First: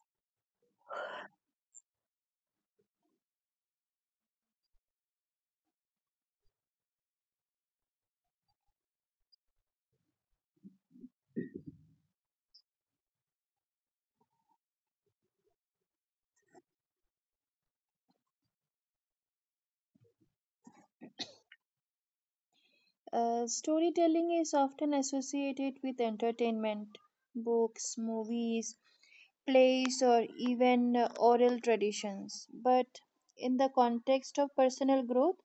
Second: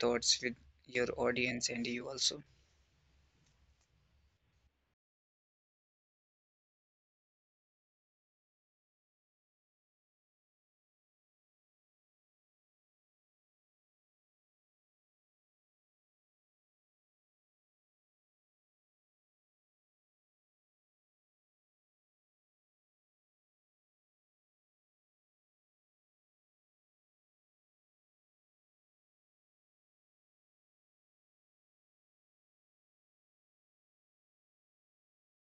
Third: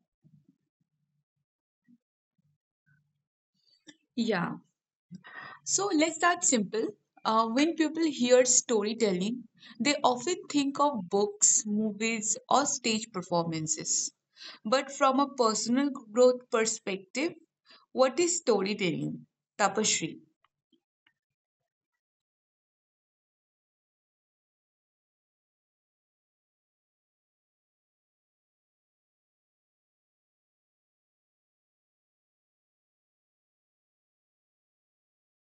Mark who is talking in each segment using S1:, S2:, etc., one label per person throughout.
S1: thoughts with your audience and you also.
S2: Yeah. So, let's start simple. When people hear storytelling, they often think of books, movies, or stage performances. But from a personal growth perspective, what is storytelling? Tapasree.
S3: Storytelling is often associated with entertainment, books, movies, plays, or even oral traditions. But in the context of personal growth,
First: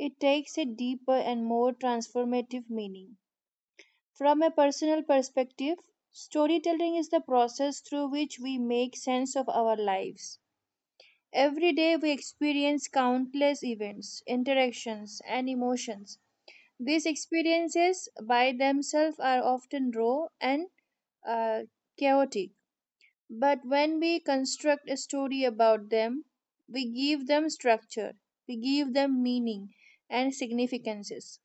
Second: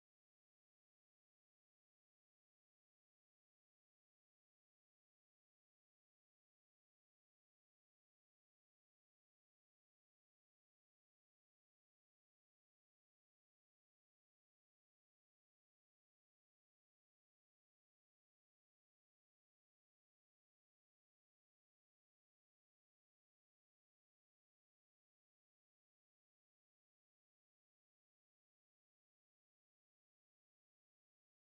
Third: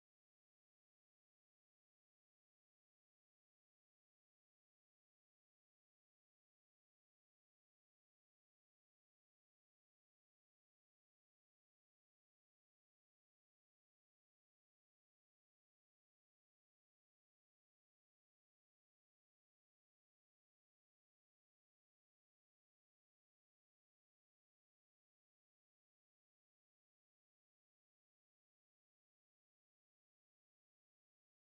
S3: it takes a deeper and more transformative meaning. From a personal perspective, storytelling is the process through which we make sense of our lives. Every day we experience countless events, interactions, and emotions. These experiences by themselves are often raw and uh, chaotic, but when we construct a story about them, we give them structure, we give them meaning and significances.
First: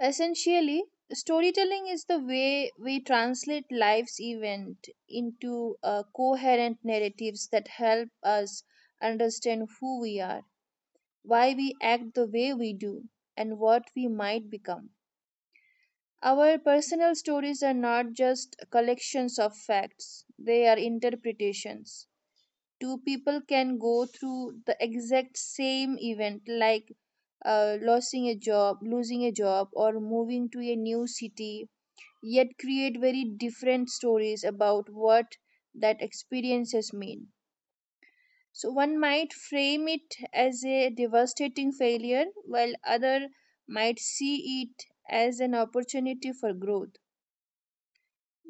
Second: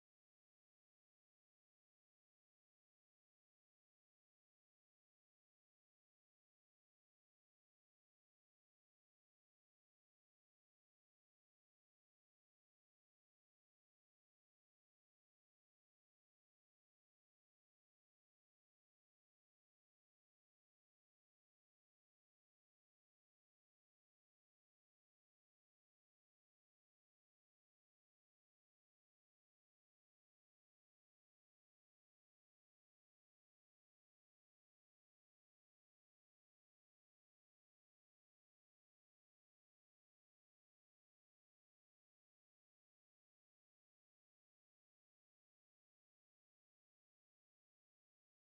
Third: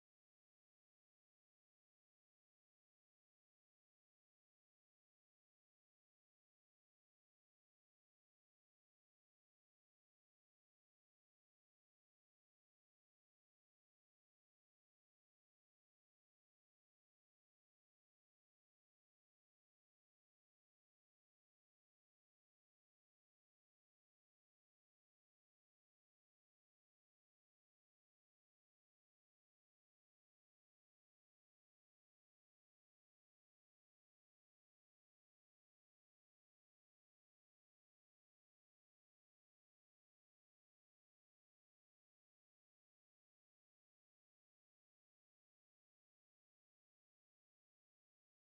S3: Essentially, storytelling is the way we translate life's event into coherent narratives that help us understand who we are, why we act the way we do, and what we might become. Our personal stories are not just collections of facts, they are interpretations. Two people can go through the exact same event, like losing a job, or moving to a new city, yet create very different stories about what that experiences mean. So one might frame it as a devastating failure, while other might see it as an opportunity for growth.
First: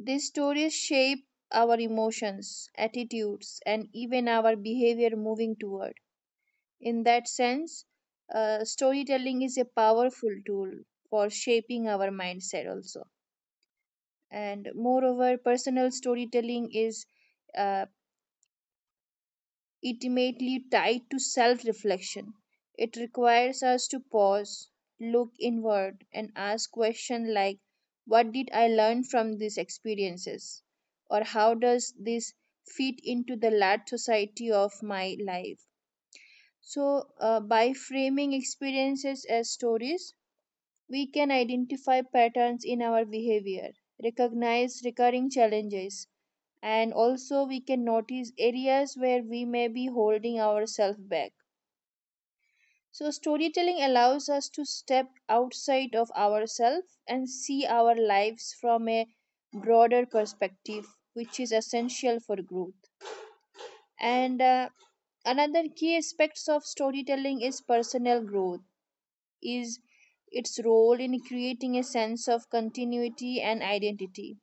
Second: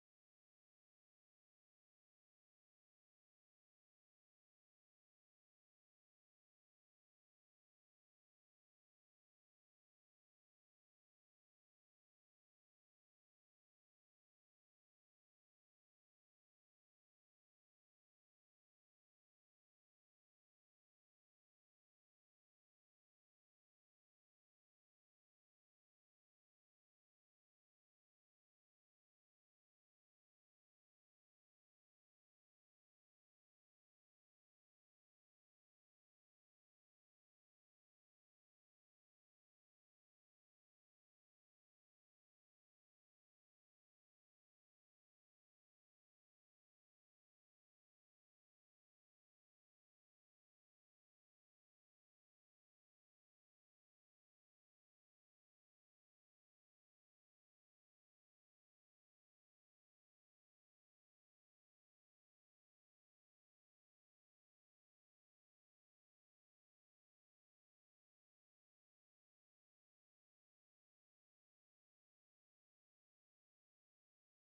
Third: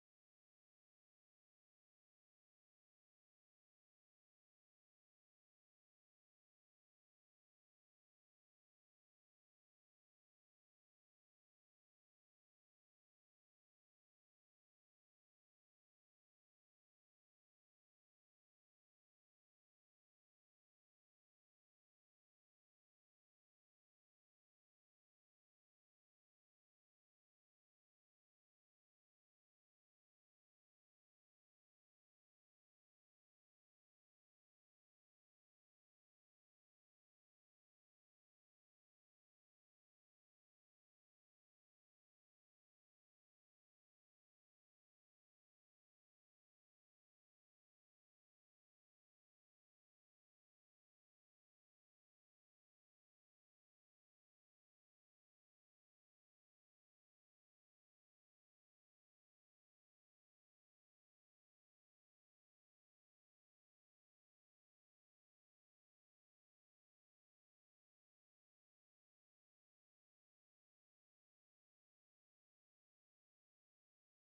S3: These stories shape our emotions, attitudes, and even our behavior moving toward. In that sense, storytelling is a powerful tool for shaping our mindset also. And moreover, personal storytelling is uh, intimately tied to self-reflection. It requires us to pause, look inward, and ask questions like, what did I learn from these experiences, or how does this fit into the large society of my life? So by framing experiences as stories, we can identify patterns in our behavior, recognize recurring challenges, and also we can notice areas where we may be holding ourselves back. So, storytelling allows us to step outside of ourselves and see our lives from a broader perspective, which is essential for growth. And another key aspects of storytelling is personal growth, is its role in creating a sense of continuity and identity.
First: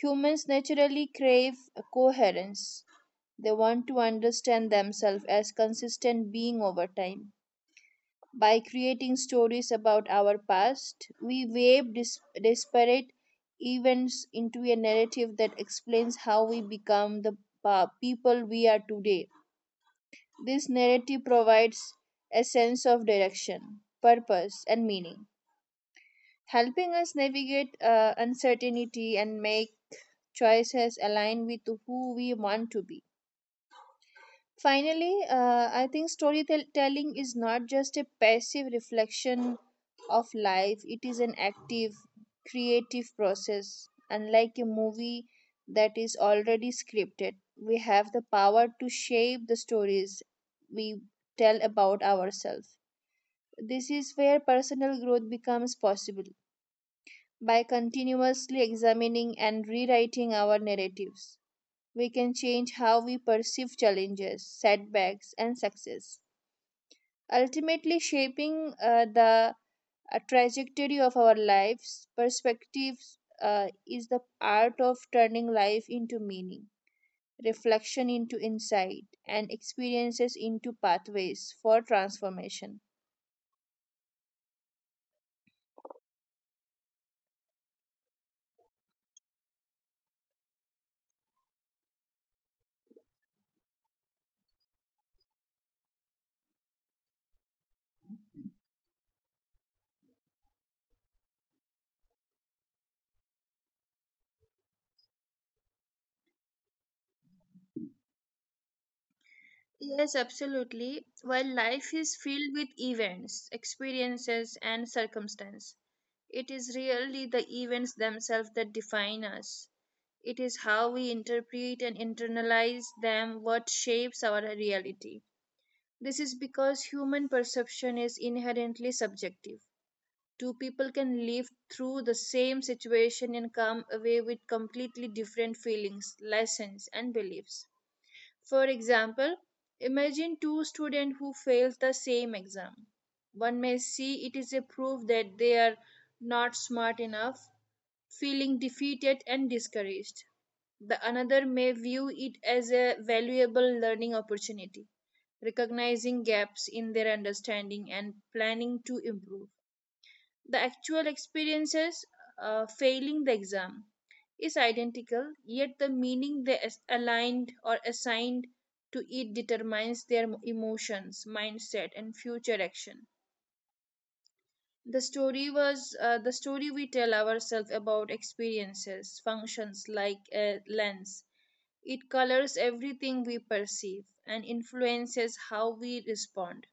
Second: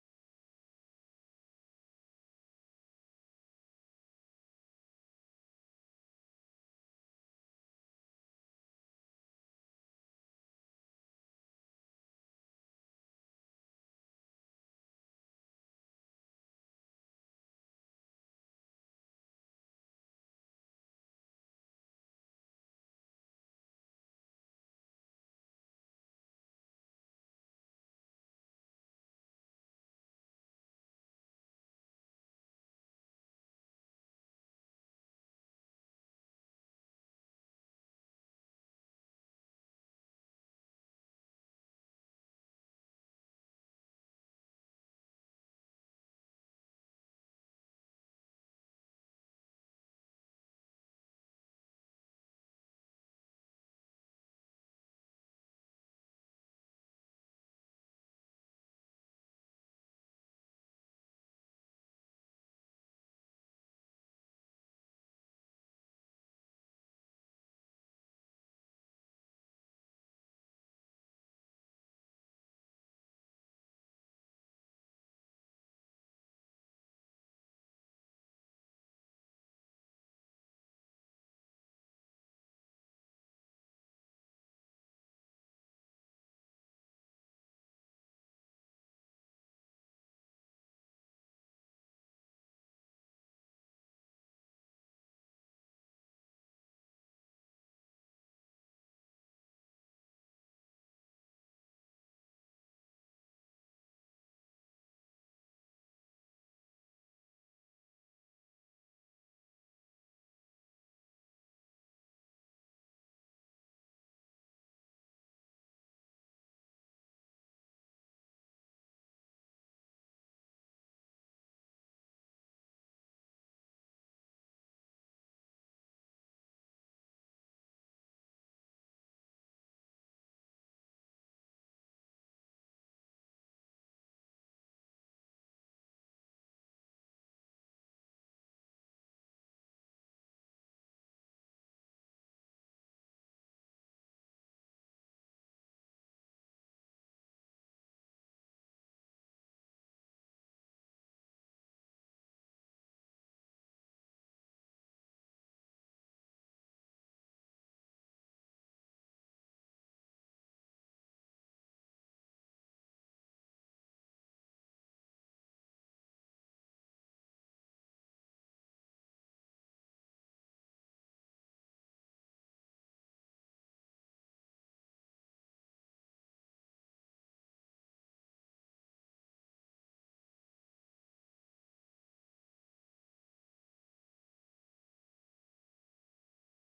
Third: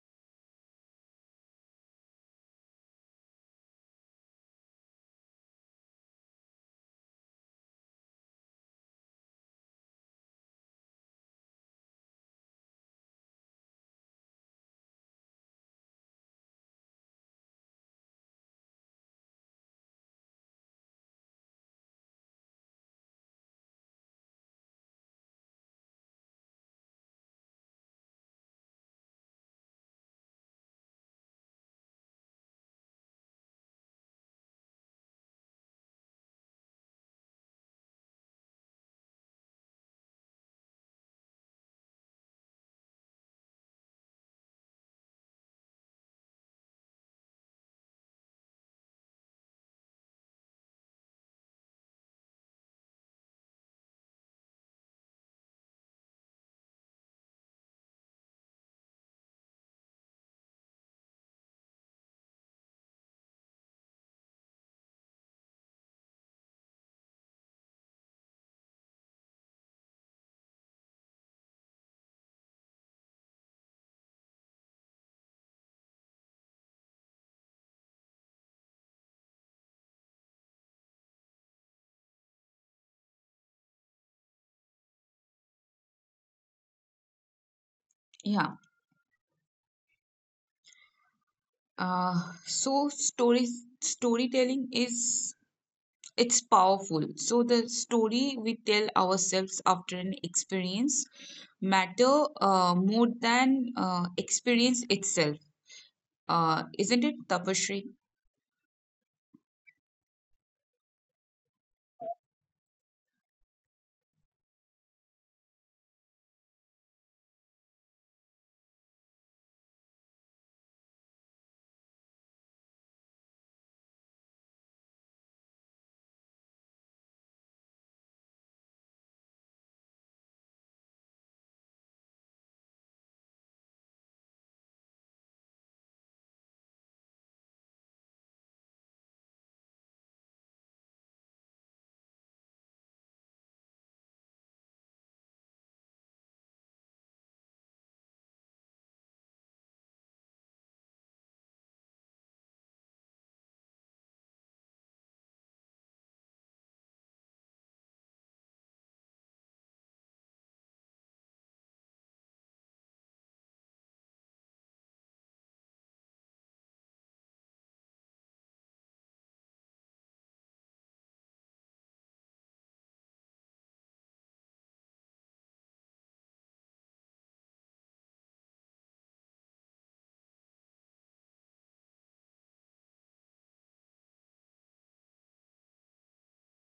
S3: Humans naturally crave coherence. They want to understand themselves as consistent being over time. By creating stories about our past, we weave disparate events into a narrative that explains how we become the people we are today. This narrative provides a sense of direction, purpose, and meaning, helping us navigate uncertainty and make choices aligned with who we want to be. Finally, I think storytelling is not just a passive reflection of life, it is an active, creative process. Unlike a movie that is already scripted, we have the power to shape the stories we tell about ourselves. This is where personal growth becomes possible. By continuously examining and rewriting our narratives, we can change how we perceive challenges, setbacks, and success, ultimately shaping the trajectory of our lives. Perspectives is the art of turning life into meaning, reflection into insight, and experiences into pathways for transformation.
S2: Yeah. Uh, so story storytelling is it's powerful. So the story we tell ourselves after an experience matter more than experience itself, isn't it, Tapashri?
S3: Yes, absolutely. While life is filled with events, experiences, and circumstance, it is really the events themselves that define us. It is how we interpret and internalize them what shapes our reality. This is because human perception is inherently subjective. Two people can live through the same situation and come away with completely different feelings, lessons, and beliefs. For example, imagine two students who failed the same exam. One may see it is a proof that they are not smart enough, feeling defeated and discouraged. The another may view it as a valuable learning opportunity, recognizing gaps in their understanding and planning to improve. The actual experiences, failing the exam, is identical, yet the meaning they aligned or assigned to it determines their emotions, mindset, and future action. The story we tell ourselves about experiences, functions like a lens. It colors everything we perceive and influences how we respond.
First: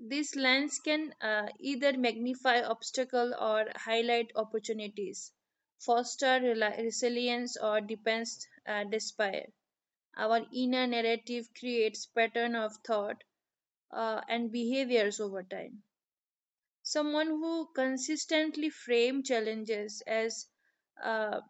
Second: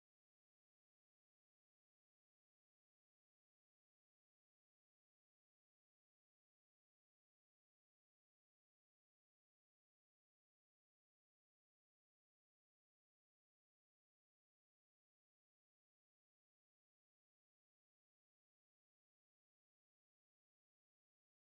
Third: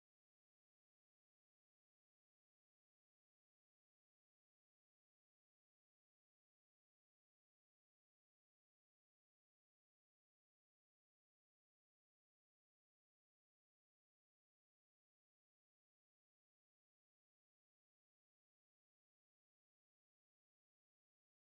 S3: These lens can either magnify obstacles or highlight opportunities, foster resilience or depends despair. Our inner narrative creates pattern of thought and behaviors over time. Someone who consistently frame challenges as uh,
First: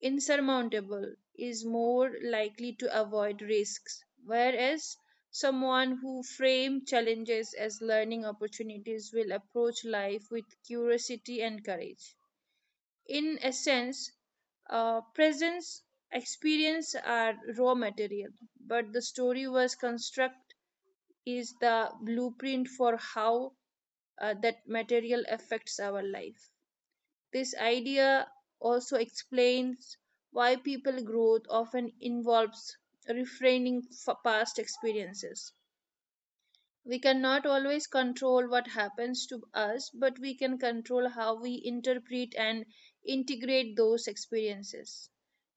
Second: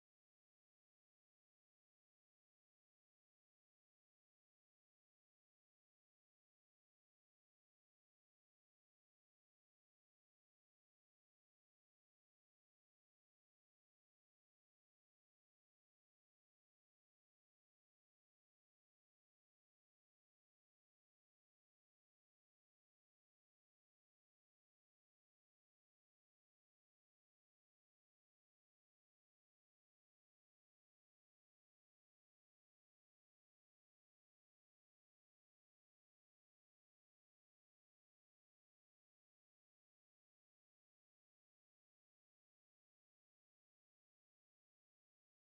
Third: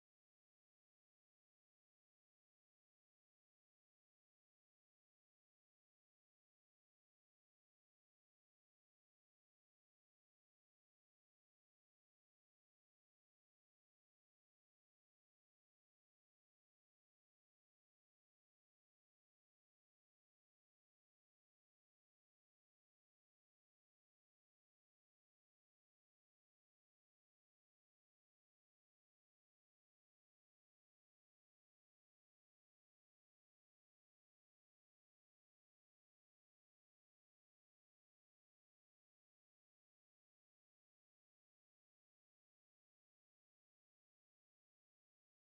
S3: insurmountable is more likely to avoid risks, whereas someone who frames challenges as learning opportunities will approach life with curiosity and courage. In essence, presence experience are raw material, but the story was construct is the blueprint for how that material affects our life. This idea also explains why people growth often involves refraining past experiences. We cannot always control what happens to us, but we can control how we interpret and integrate those experiences.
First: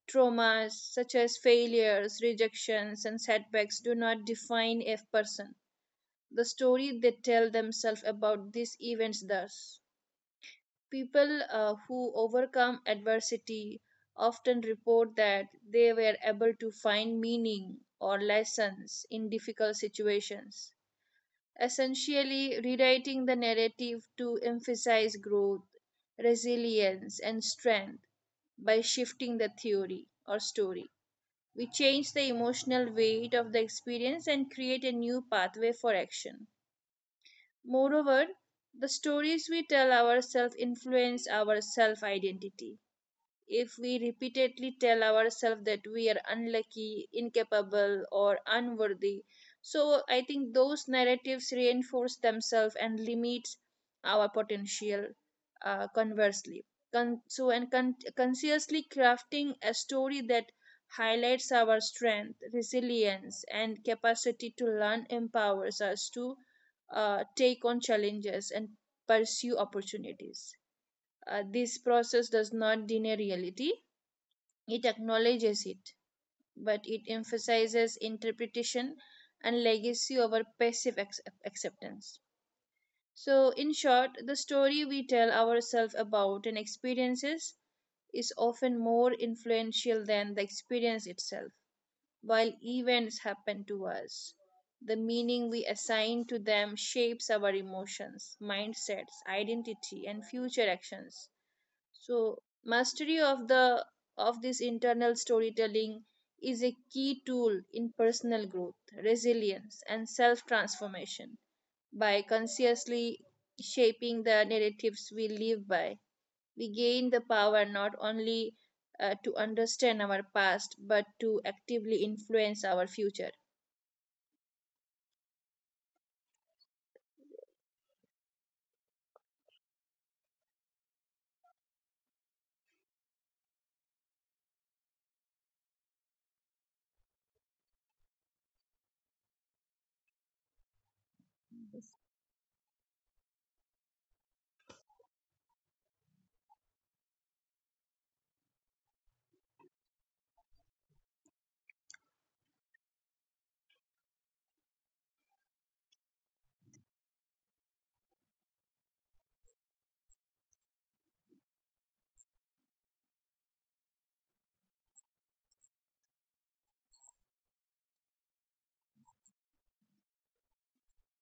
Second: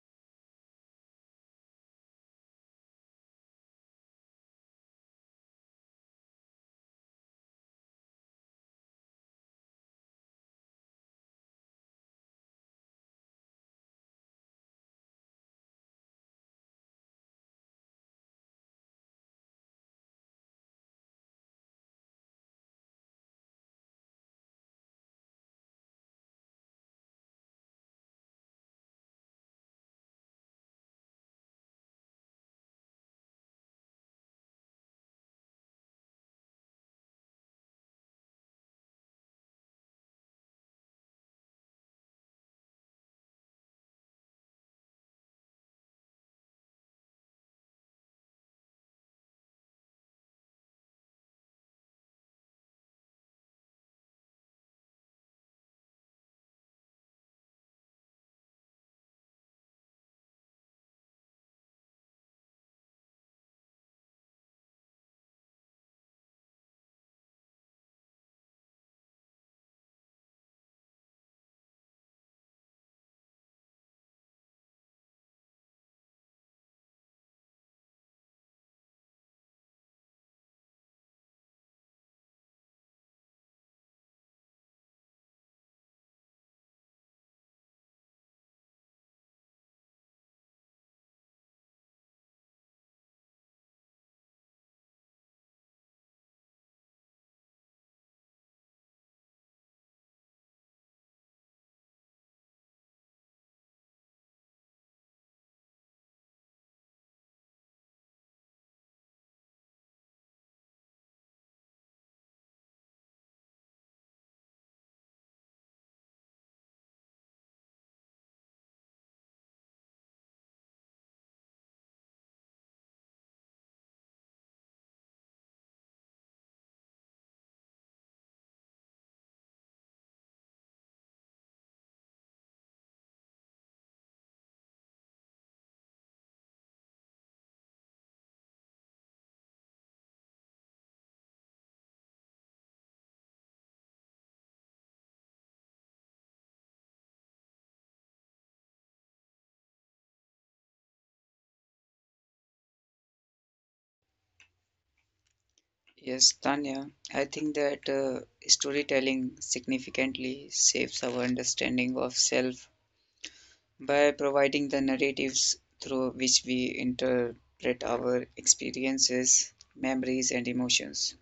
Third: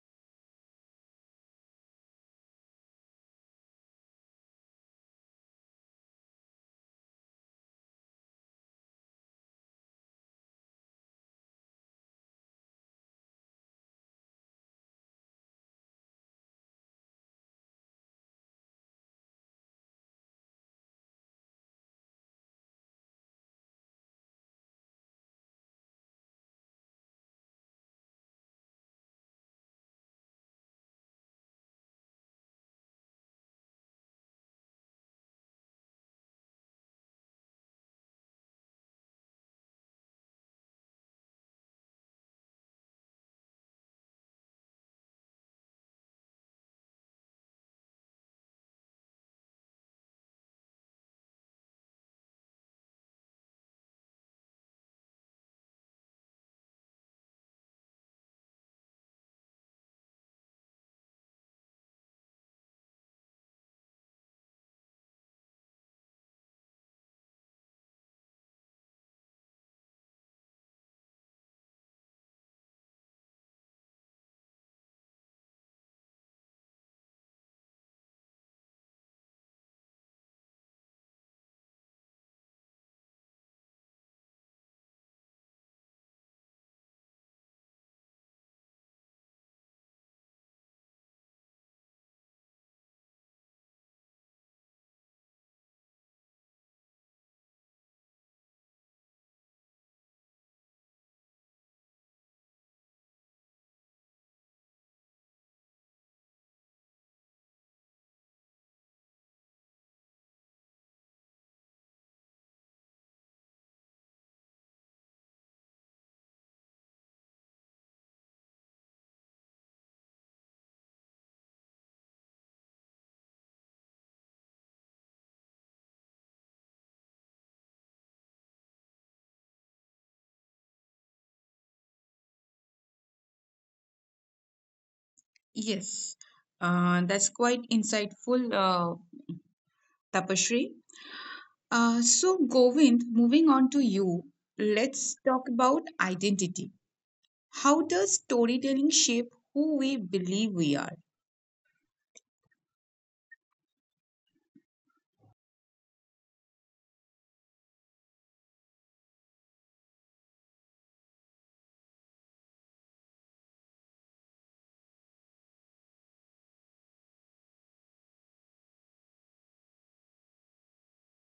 S3: Traumas such as failures, rejections, and setbacks do not define a person. The story they tell themselves about these events does. People who overcome adversity often report that they were able to find meaning or lessons in difficult situations, essentially rewriting the narrative to emphasize growth, resilience, and strength by shifting the theory or story. We change the emotional weight of the experience and create a new pathway for action. Moreover, the stories we tell ourselves influence our self identity. If we repeatedly tell ourselves that we are unlucky, incapable, or unworthy, so I think those narratives reinforce themselves and limits our potential. Conversely, consciously crafting a story that highlights our strength, resilience, and capacity to learn empowers us to take on challenges and pursue opportunities. This process does not deny reality, it acknowledges it, but it emphasizes interpretation and legacy over passive acceptance. So, in short, the story we tell ourselves about an experiences is often more influential than the experience itself. While events happen to us, the meaning we assign to them shapes our emotions, mindsets, identity, and future actions. So mastery of the of this internal storytelling is a key tool in personal growth, resilience, and self-transformation. By consciously shaping the narratives we live by, we gain the power not only to understand our past but to actively influence our future.
S2: Yes, that's quite insightful, Tapashri. So Govind, moving on to you, let's talk about identity. How does storytelling shape who we believe we are?
S1: Yes, Tanya, I think that storytelling significantly shapes our understanding of self by providing the narratives through which we interpret our experiences, memories, and emotions.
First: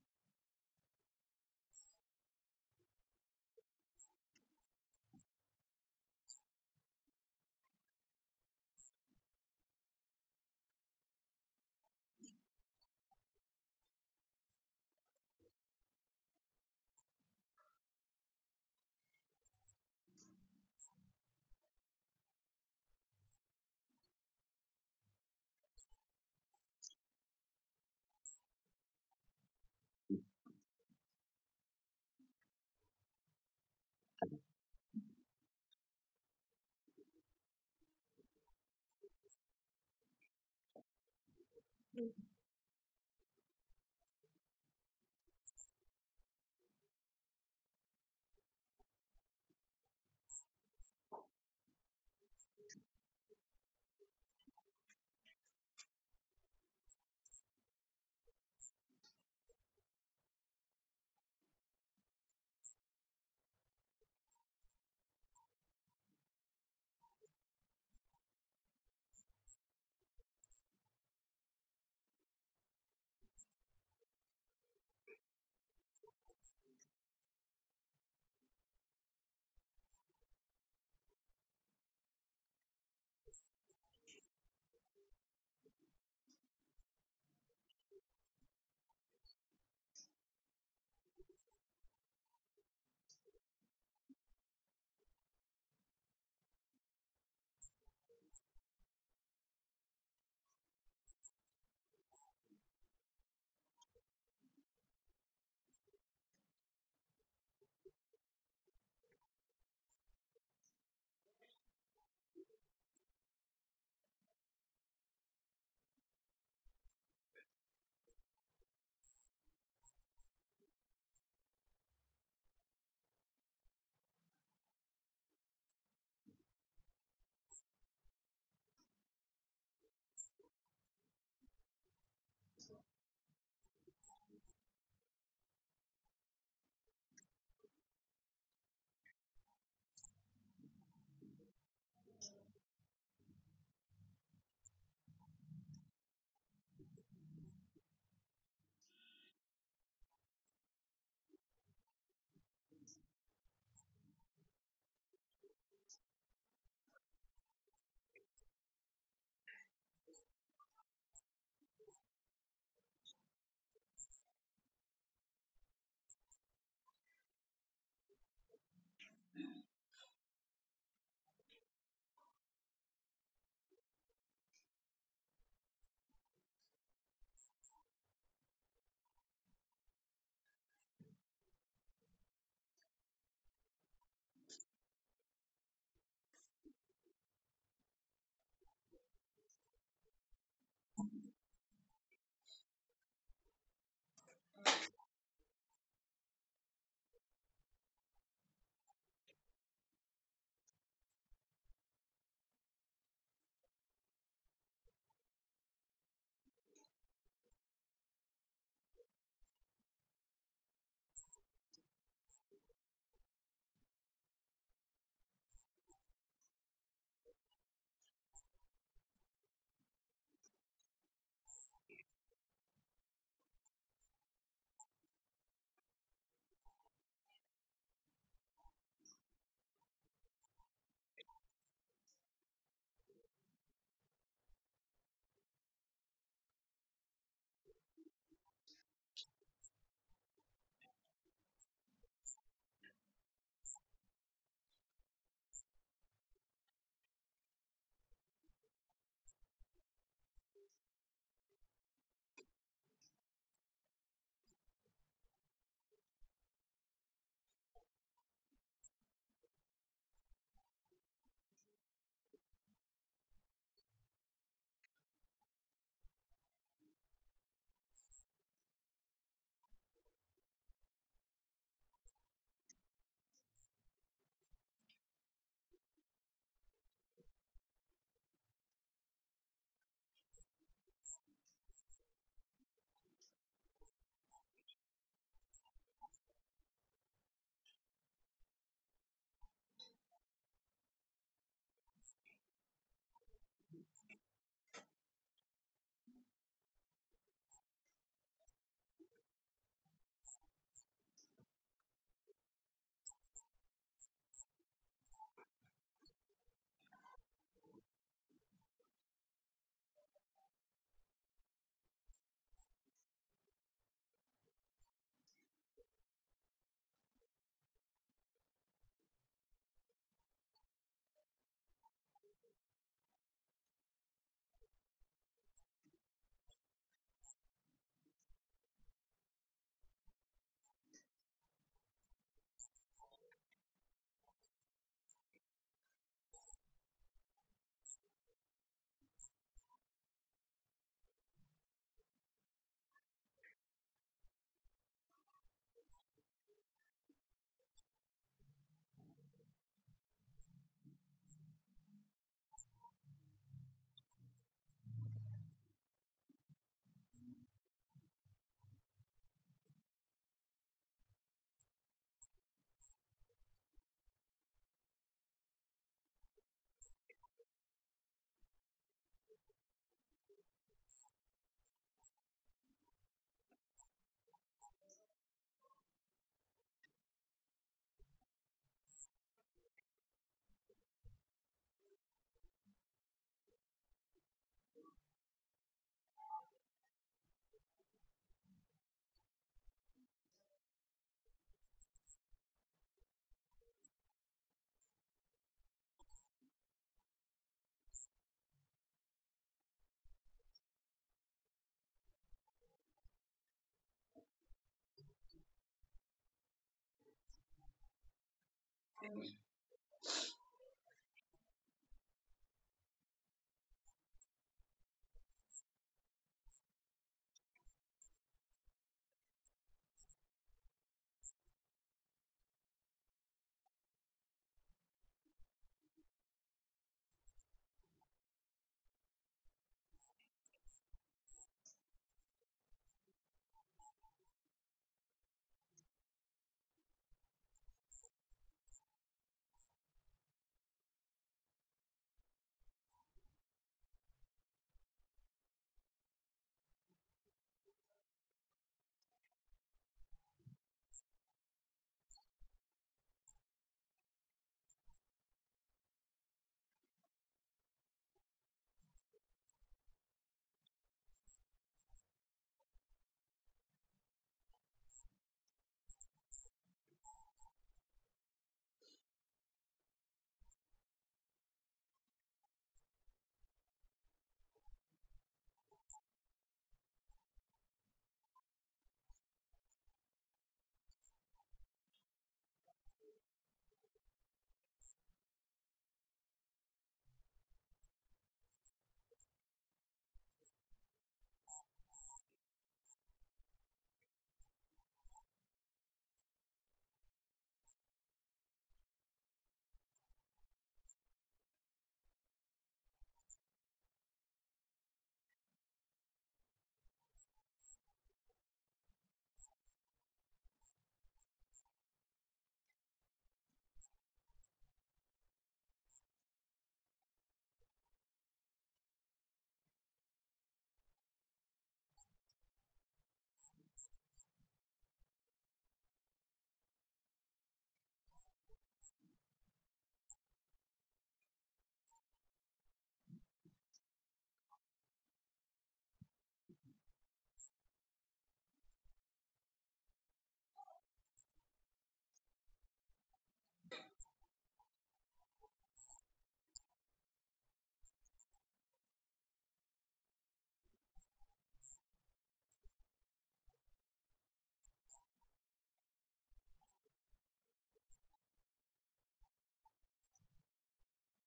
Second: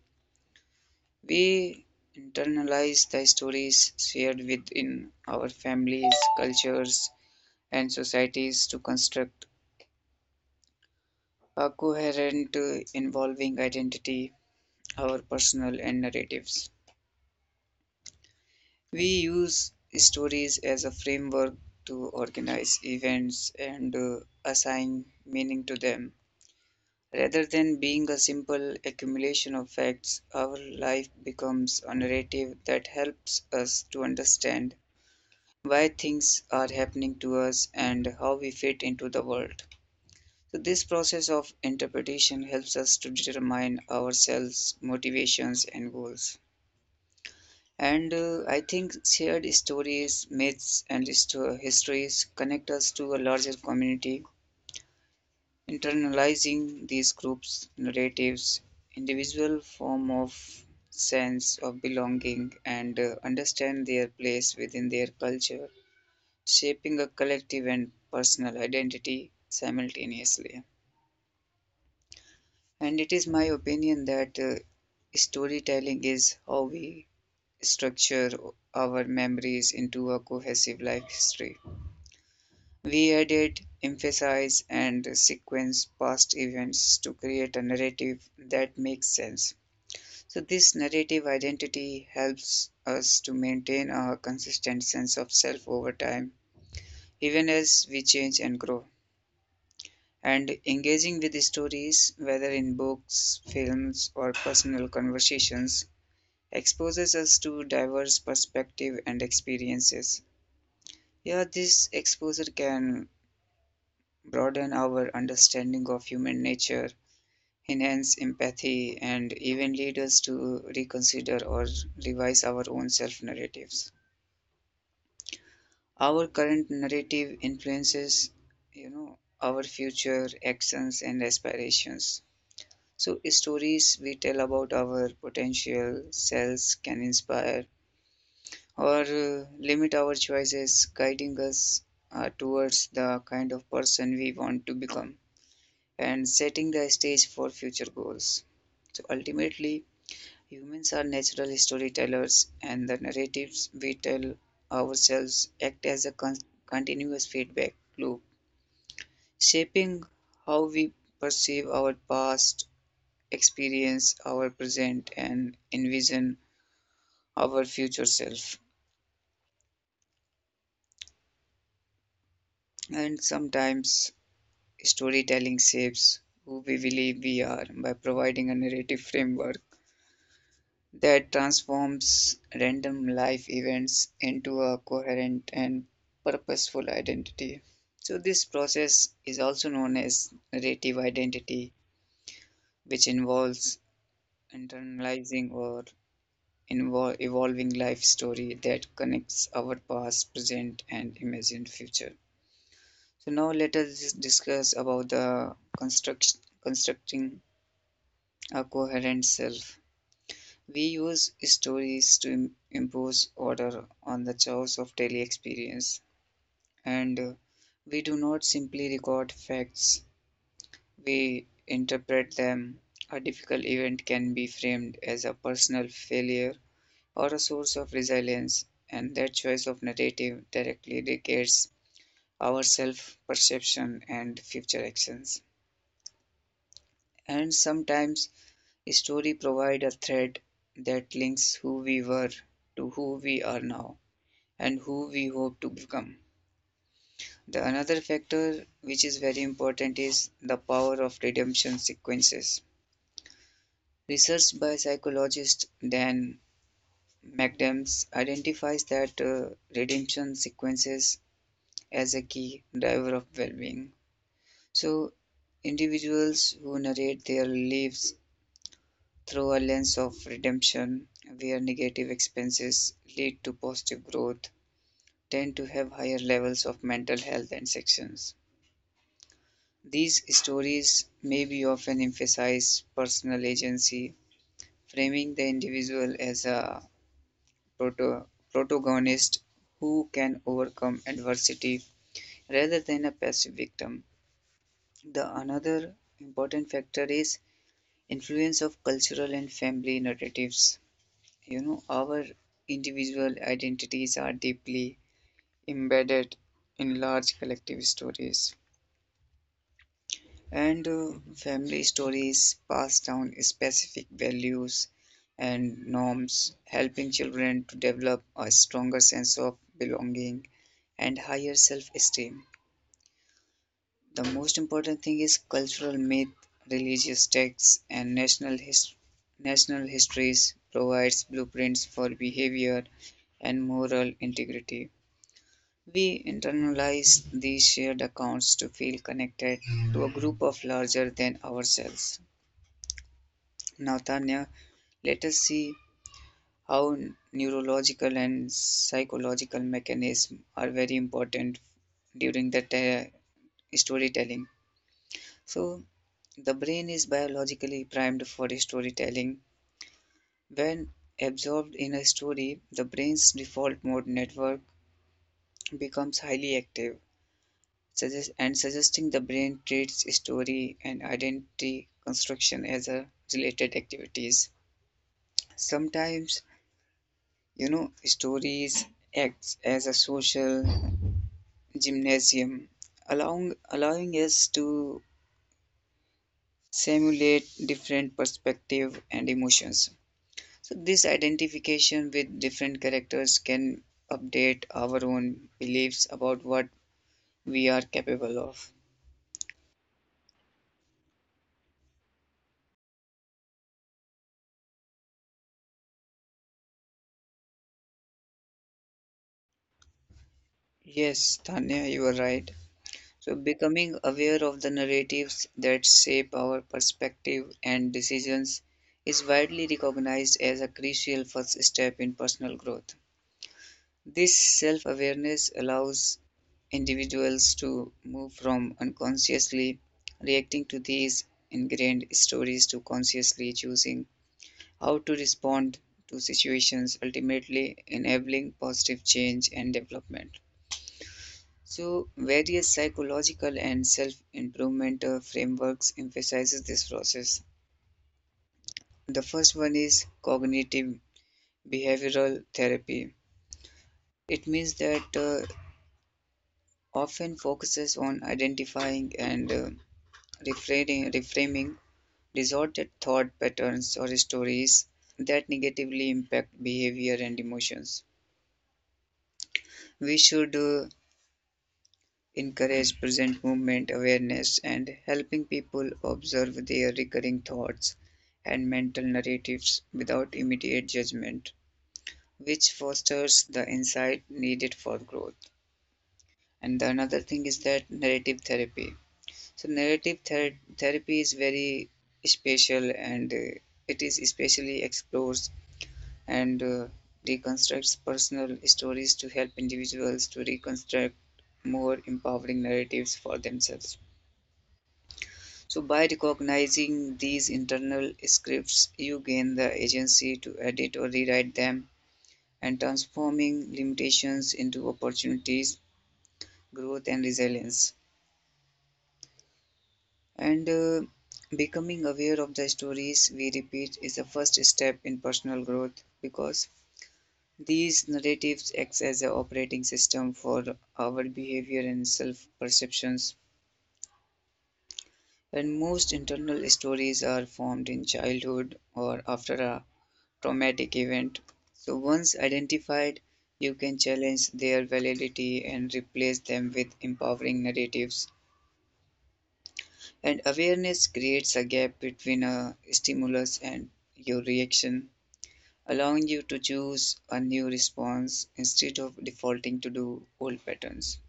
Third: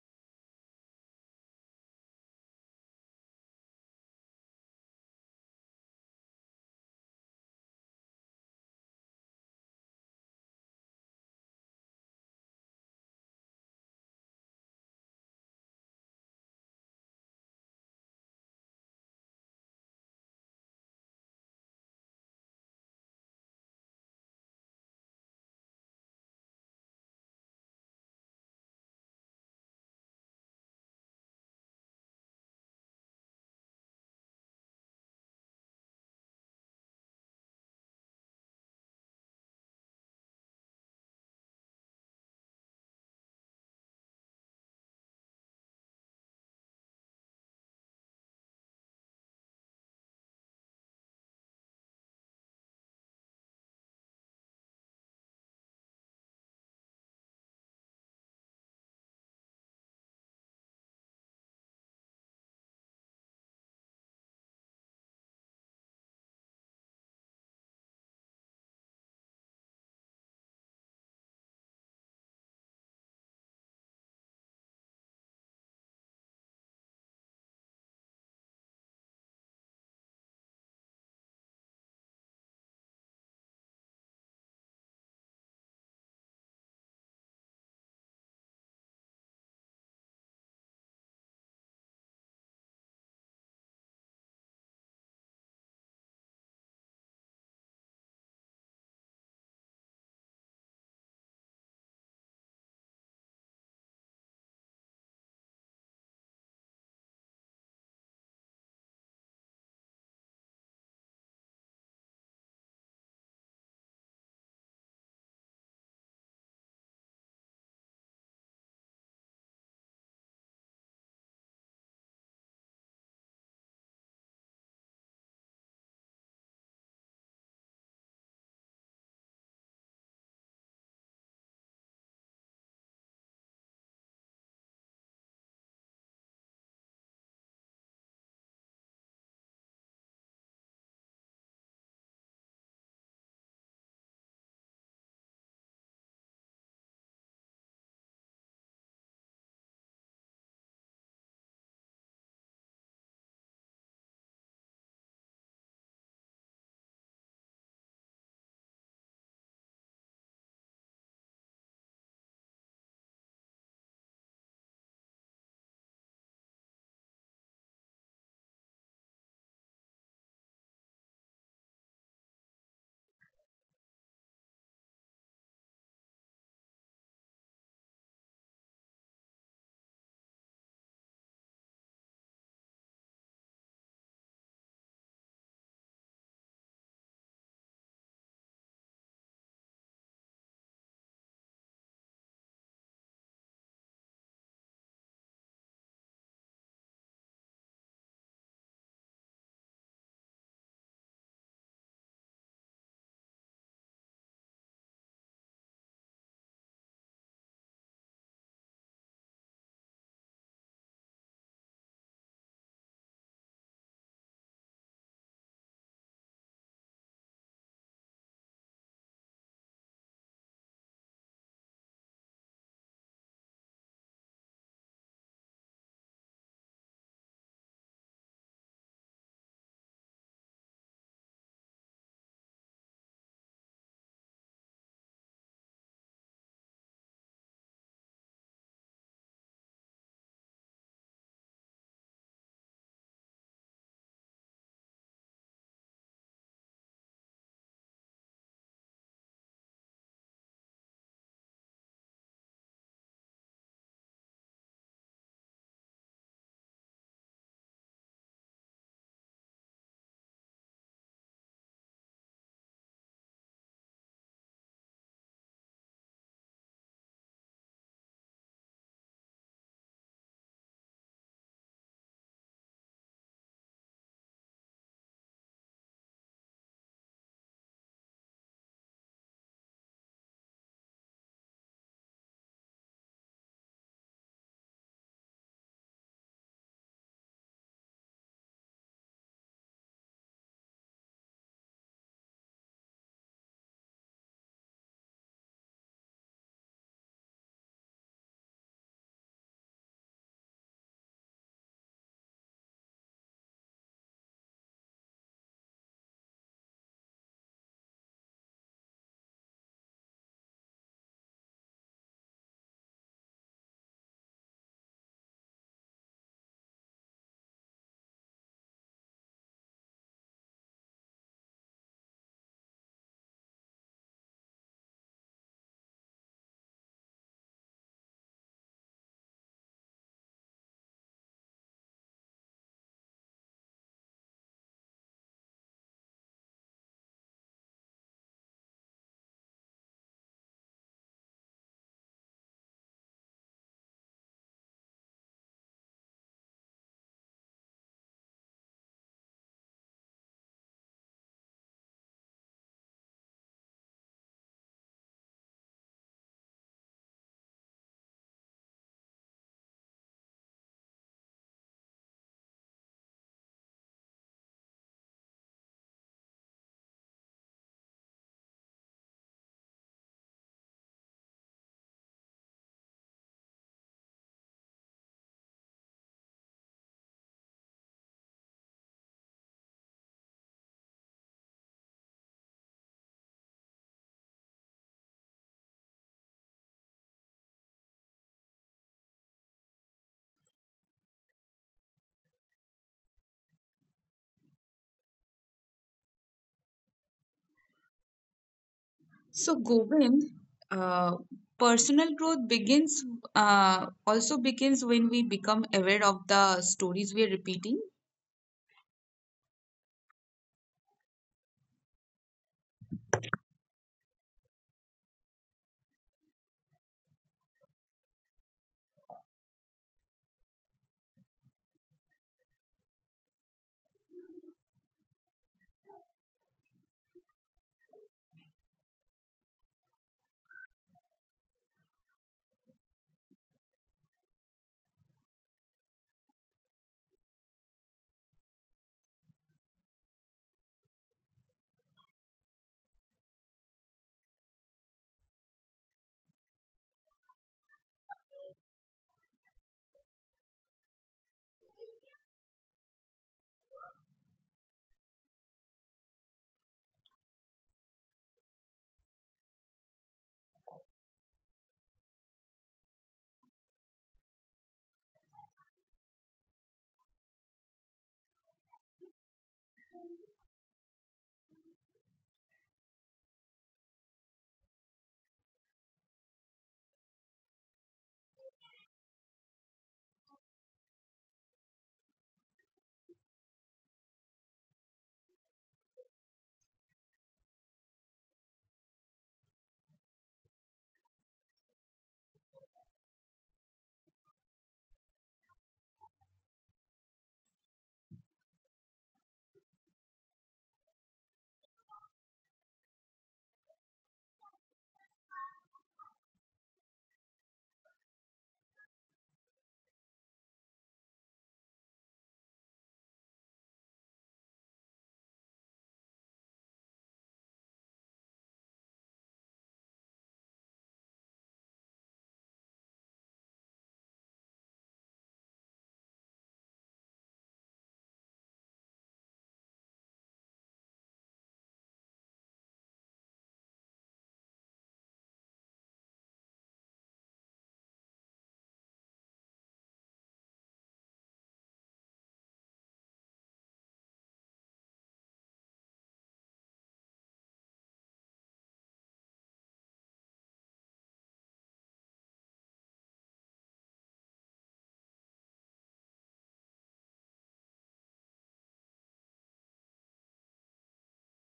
S1: We internalize the stories shared within our families, cultures, and societies to construct a coherent, involving identity, our personal and narratives. We use stories as a framework to organize events and assign meaning to them. Rather than being a simple accumulation of facts, our life becomes a narrative that helps us to understand why things are happening to us and how we fit into the world. So, this process of interpretation helps us to determine ourselves, motivations, and goals. And I think shared stories, myths, and histories connect us to a larger community. Internalizing these groups' narratives, individual form of sense of belonging and understand their place within their culture, shaping a collective and personal identity simultaneously. And it is my opinion that storytelling is how we structure our memories into a cohesive life history. We edit, emphasize, and sequence past events to create a narrative that makes sense. So, this narrative identity helps us to maintain a consistent sense of self over time, even as we change and grow. And engaging with stories, whether in books, films, or personal conversations, exposes us to diverse perspectives and experiences. Yeah, this exposure can broaden our understanding of human nature, enhance empathy, and even lead us to reconsider or revise our own self narratives. Our current narrative influences, you know, our future actions and aspirations. So, stories we tell about our potential selves can inspire or limit our choices, guiding us towards the kind of person we want to become and setting the stage for future goals. So, ultimately, humans are natural storytellers, and the narratives we tell ourselves act as a continuous feedback loop, shaping how we perceive our past, experience our present, and envision our future self. And sometimes storytelling shapes who we believe we are by providing a narrative framework that transforms random life events into a coherent and purposeful identity. So, this process is also known as narrative identity, which involves internalizing or evolving life story that connects our past, present, and imagined future. So, now let us discuss about the constructing a coherent self. We use stories to impose order on the chaos of daily experience, and we do not simply record facts, we interpret them. A difficult event can be framed as a personal failure or a source of resilience, and that choice of narrative directly dictates our self perception and future actions. And sometimes, a story provides a thread that links who we were to who we are now and who we hope to become. The another factor which is very important is the power of redemption sequences. Research by psychologist Dan McAdams identifies that redemption sequences as a key driver of well-being. So individuals who narrate their lives through a lens of redemption where negative expenses lead to positive growth tend to have higher levels of mental health and sections. These stories maybe often emphasize personal agency, framing the individual as a proto- protagonist who can overcome adversity rather than a passive victim. The another important factor is influence of cultural and family narratives. You know, our individual identities are deeply embedded in large collective stories and family stories pass down specific values and norms, helping children to develop a stronger sense of belonging and higher self esteem. The most important thing is cultural myth, religious texts, and national, national histories provides blueprints for behavior and moral integrity. We internalize these shared accounts to feel connected to a group of larger than ourselves. Nathaniel, let us see how neurological and psychological mechanisms are very important during the storytelling. So, the brain is biologically primed for storytelling. When absorbed in a story, the brain's default mode network becomes highly active, suggest- and suggesting the brain treats story and identity construction as a related activities. Sometimes, you know, stories acts as a social gymnasium, allowing us to simulate different perspective and emotions. So this identification with different characters can update our own beliefs about what we are capable of.
S2: So, Govind, uh, personal growth begins also begins when we become aware of the stories we are repeating.
S1: Yes, Tanya, you are right. So, becoming aware of the narratives that shape our perspective and decisions is widely recognized as a crucial first step in personal growth. This self awareness allows individuals to move from unconsciously reacting to these ingrained stories to consciously choosing how to respond to situations, ultimately enabling positive change and development. So various psychological and self-improvement frameworks emphasizes this process. The first one is cognitive behavioral therapy. It means that often focuses on identifying and reframing distorted thought patterns or stories that negatively impact behavior and emotions. We should encourage present moment awareness and helping people observe their recurring thoughts and mental narratives without immediate judgment, which fosters the insight needed for growth. And the another thing is that narrative therapy. So, narrative therapy is very special and it is especially explores and reconstructs personal stories to help individuals to reconstruct more empowering narratives for themselves. So by recognizing these internal scripts, you gain the agency to edit or rewrite them and transforming limitations into opportunities, growth and resilience. And becoming aware of the stories we repeat is the first step in personal growth because these narratives act as an operating system for our behavior and self perceptions. And most internal stories are formed in childhood or after a traumatic event. So once identified, you can challenge their validity and replace them with empowering narratives. And awareness creates a gap between a stimulus and your reaction, allowing you to choose a new response instead of defaulting to do old patterns.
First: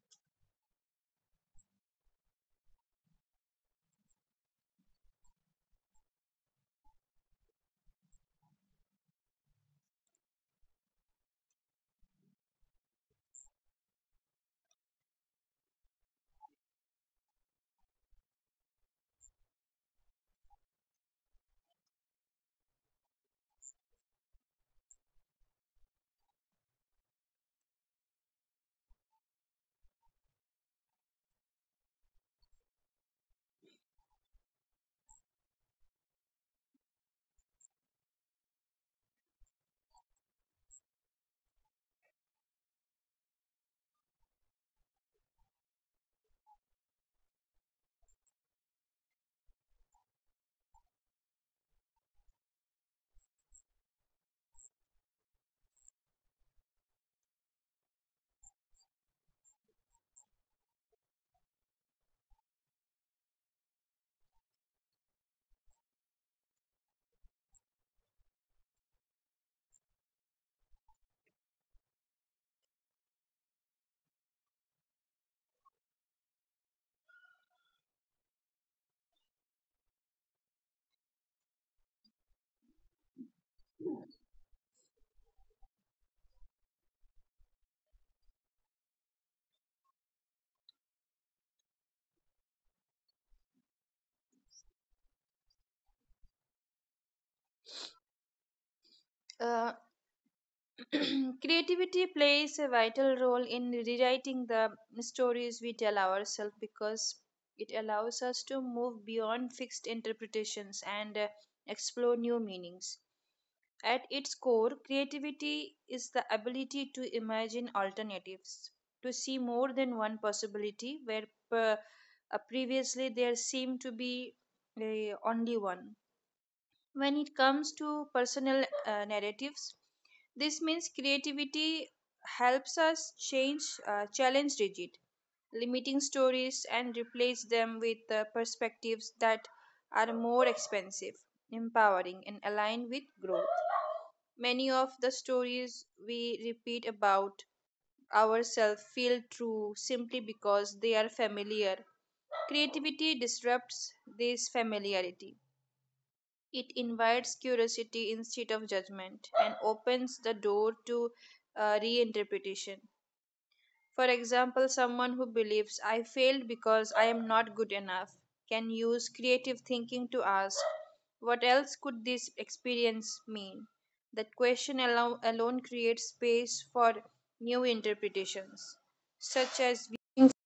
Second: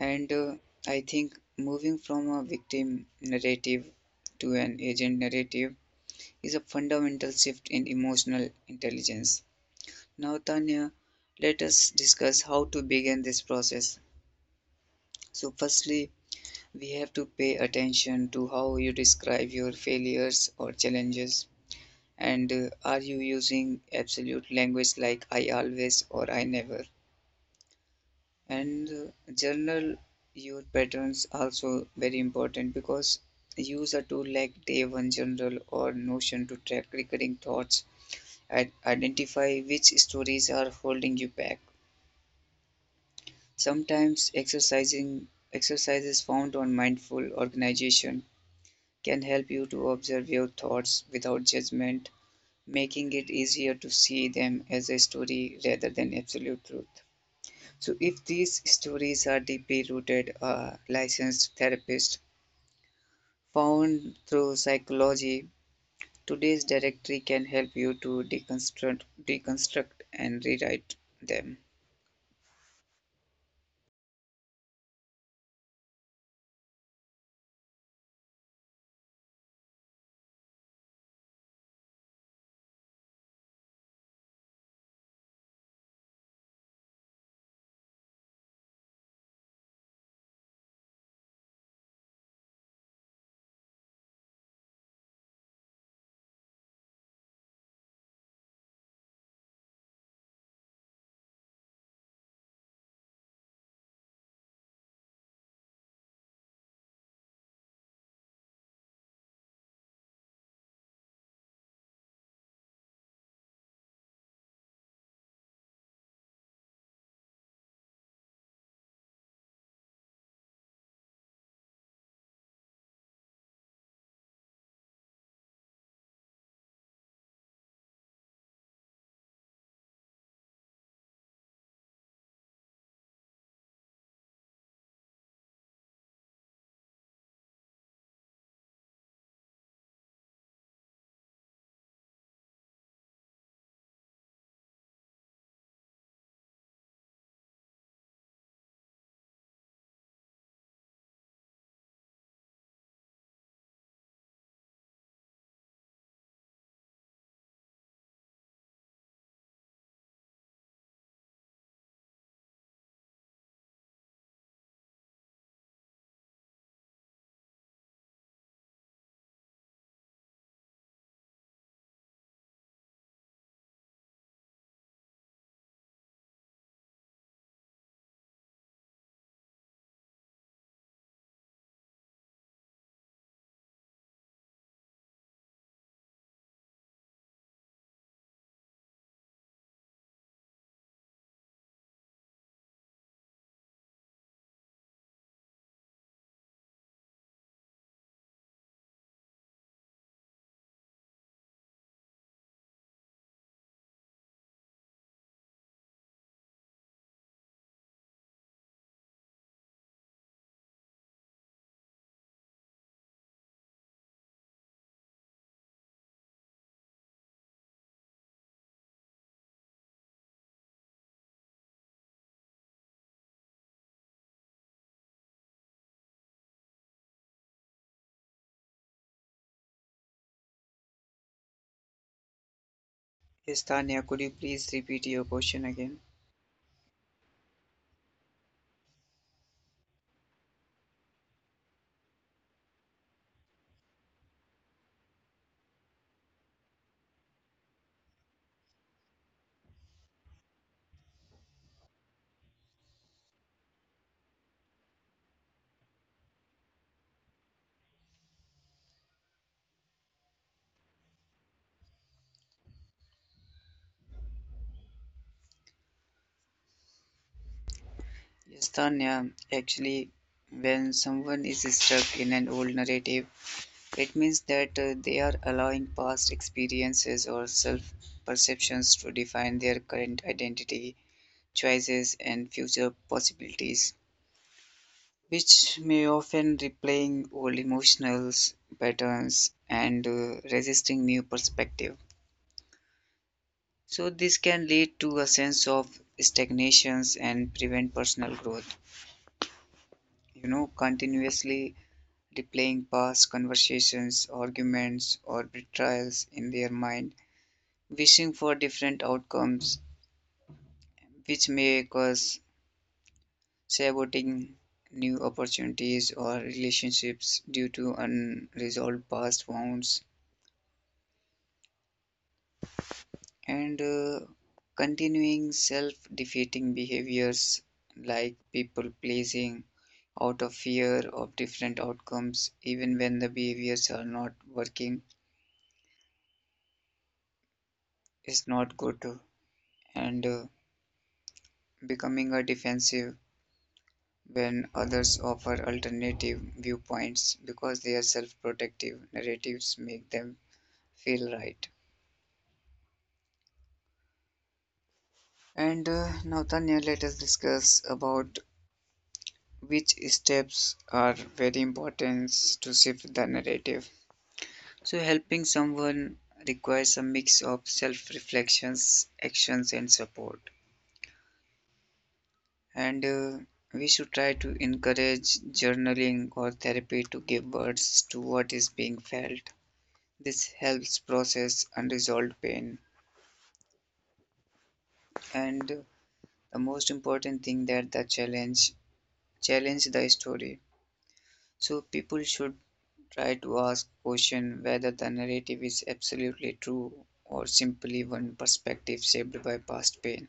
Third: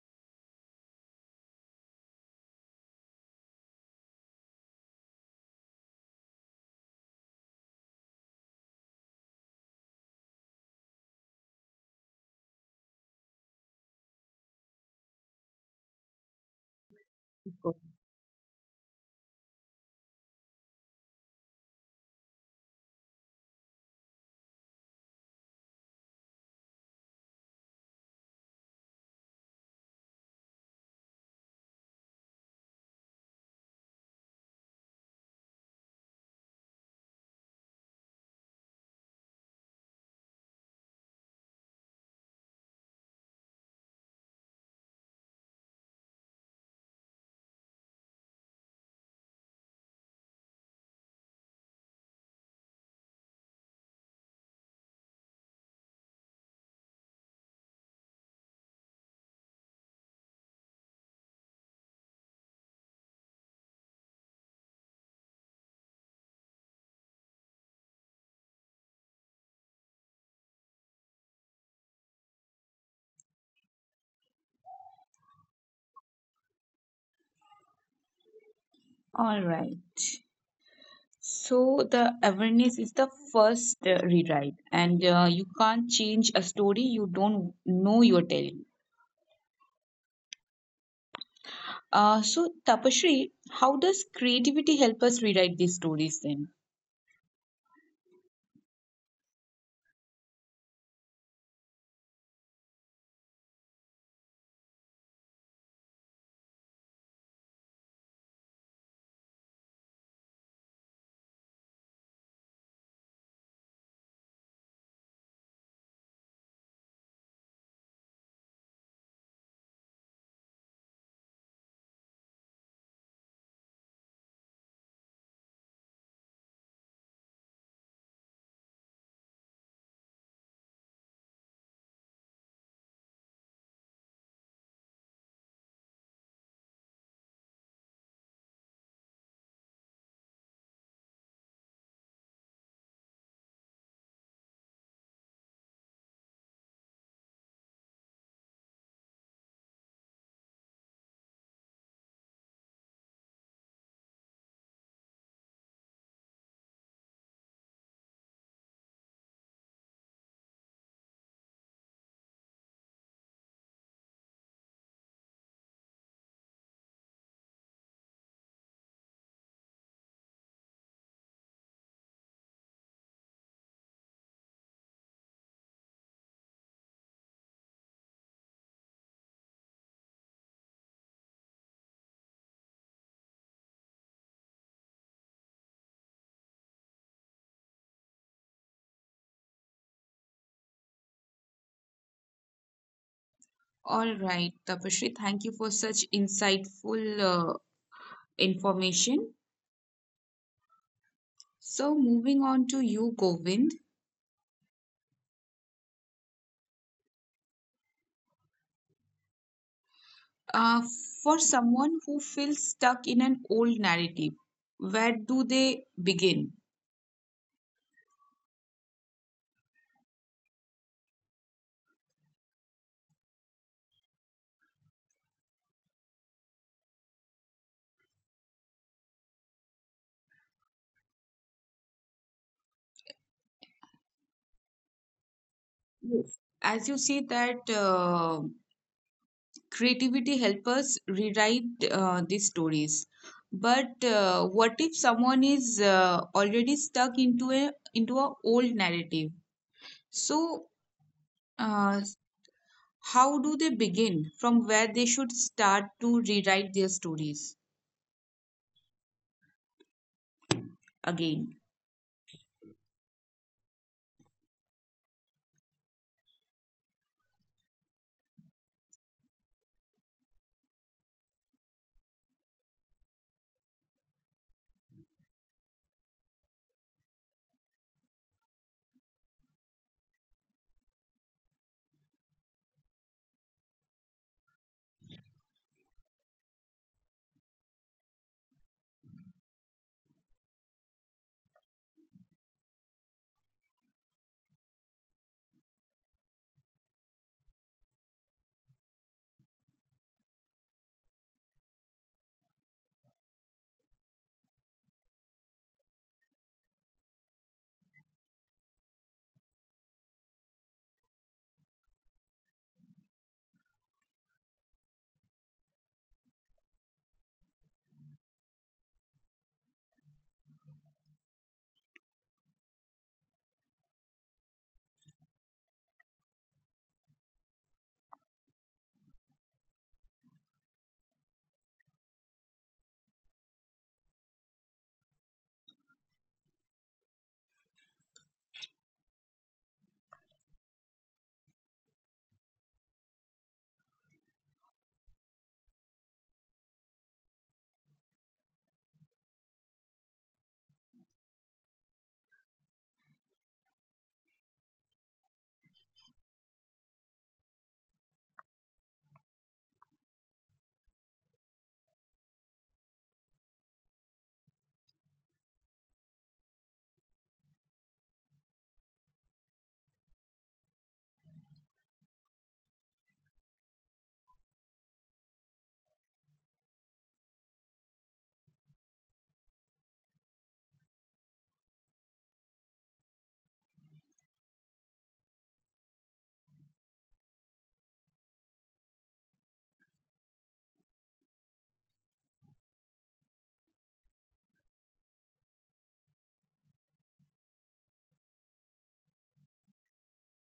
S1: And I think moving from a victim narrative to an agent narrative is a fundamental shift in emotional intelligence. Now Tanya, let us discuss how to begin this process. So firstly, we have to pay
S2: Go-
S1: attention to how you describe your failures or challenges, and are you using absolute language like I always or I never, and journal your patterns also very important because use a tool like day one journal or notion to track recurring thoughts and identify which stories are holding you back. Sometimes exercising exercises found on mindful organization can help you to observe your thoughts without judgment, making it easier to see them as a story rather than absolute truth. So, if these stories are deeply rooted, a licensed therapist found through psychology, today's directory can help you to deconstruct and rewrite them.
S2: All right. So the awareness is the first rewrite, and you can't change a story you don't know you're telling. So, Tapashri, how does creativity help us rewrite these stories then?
S3: Uh, Creativity plays a vital role in rewriting the stories we tell ourselves because it allows us to move beyond fixed interpretations and explore new meanings. At its core, creativity is the ability to imagine alternatives, to see more than one possibility where per- previously there seemed to be only one. When it comes to personal narratives, this means creativity helps us change, challenge rigid, limiting stories and replace them with perspectives that are more expansive, empowering, and aligned with growth. Many of the stories we repeat about ourselves feel true simply because they are familiar. Creativity disrupts this familiarity. It invites curiosity instead of judgment and opens the door to reinterpretation. For example, someone who believes I failed because I am not good enough can use creative thinking to ask, "What else could this experience mean?" That question alone creates space for new interpretations, such as
S2: All right, Tapashri, thank you for such insightful information. So, moving on to you, Govind. Uh, for someone who feels stuck in an old narrative, where do they begin?
S1: Yes, Tanya, could you please repeat your question again?
S2: Yes. As you see that creativity help us rewrite these stories. But what if someone is already stuck into a old narrative? So uh, how do they begin? From where they should start to rewrite their stories again?
S1: Yes, Tanya, actually, when someone is stuck in an old narrative, it means that they are allowing past experiences or self perceptions to define their current identity, choices, and future possibilities, which may often replaying old emotional patterns and resisting new perspective. So, this can lead to a sense of stagnations and prevent personal growth. You know, continuously replaying past conversations, arguments, or betrayals in their mind, wishing for different outcomes, which may cause saboting new opportunities or relationships due to unresolved past wounds, and continuing self defeating behaviors like people pleasing out of fear of different outcomes, even when the behaviors are not working, is not good. And becoming a defensive when others offer alternative viewpoints because their self-protective narratives make them feel right. And now, Tanya, let us discuss about which steps are very important to shift the narrative. So, helping someone requires a mix of self-reflections, actions, and support. And we should try to encourage journaling or therapy to give words to what is being felt. This helps process unresolved pain. And the most important thing that the challenge the story. So people should try to ask question whether the narrative is absolutely true or simply one perspective shaped by past pain.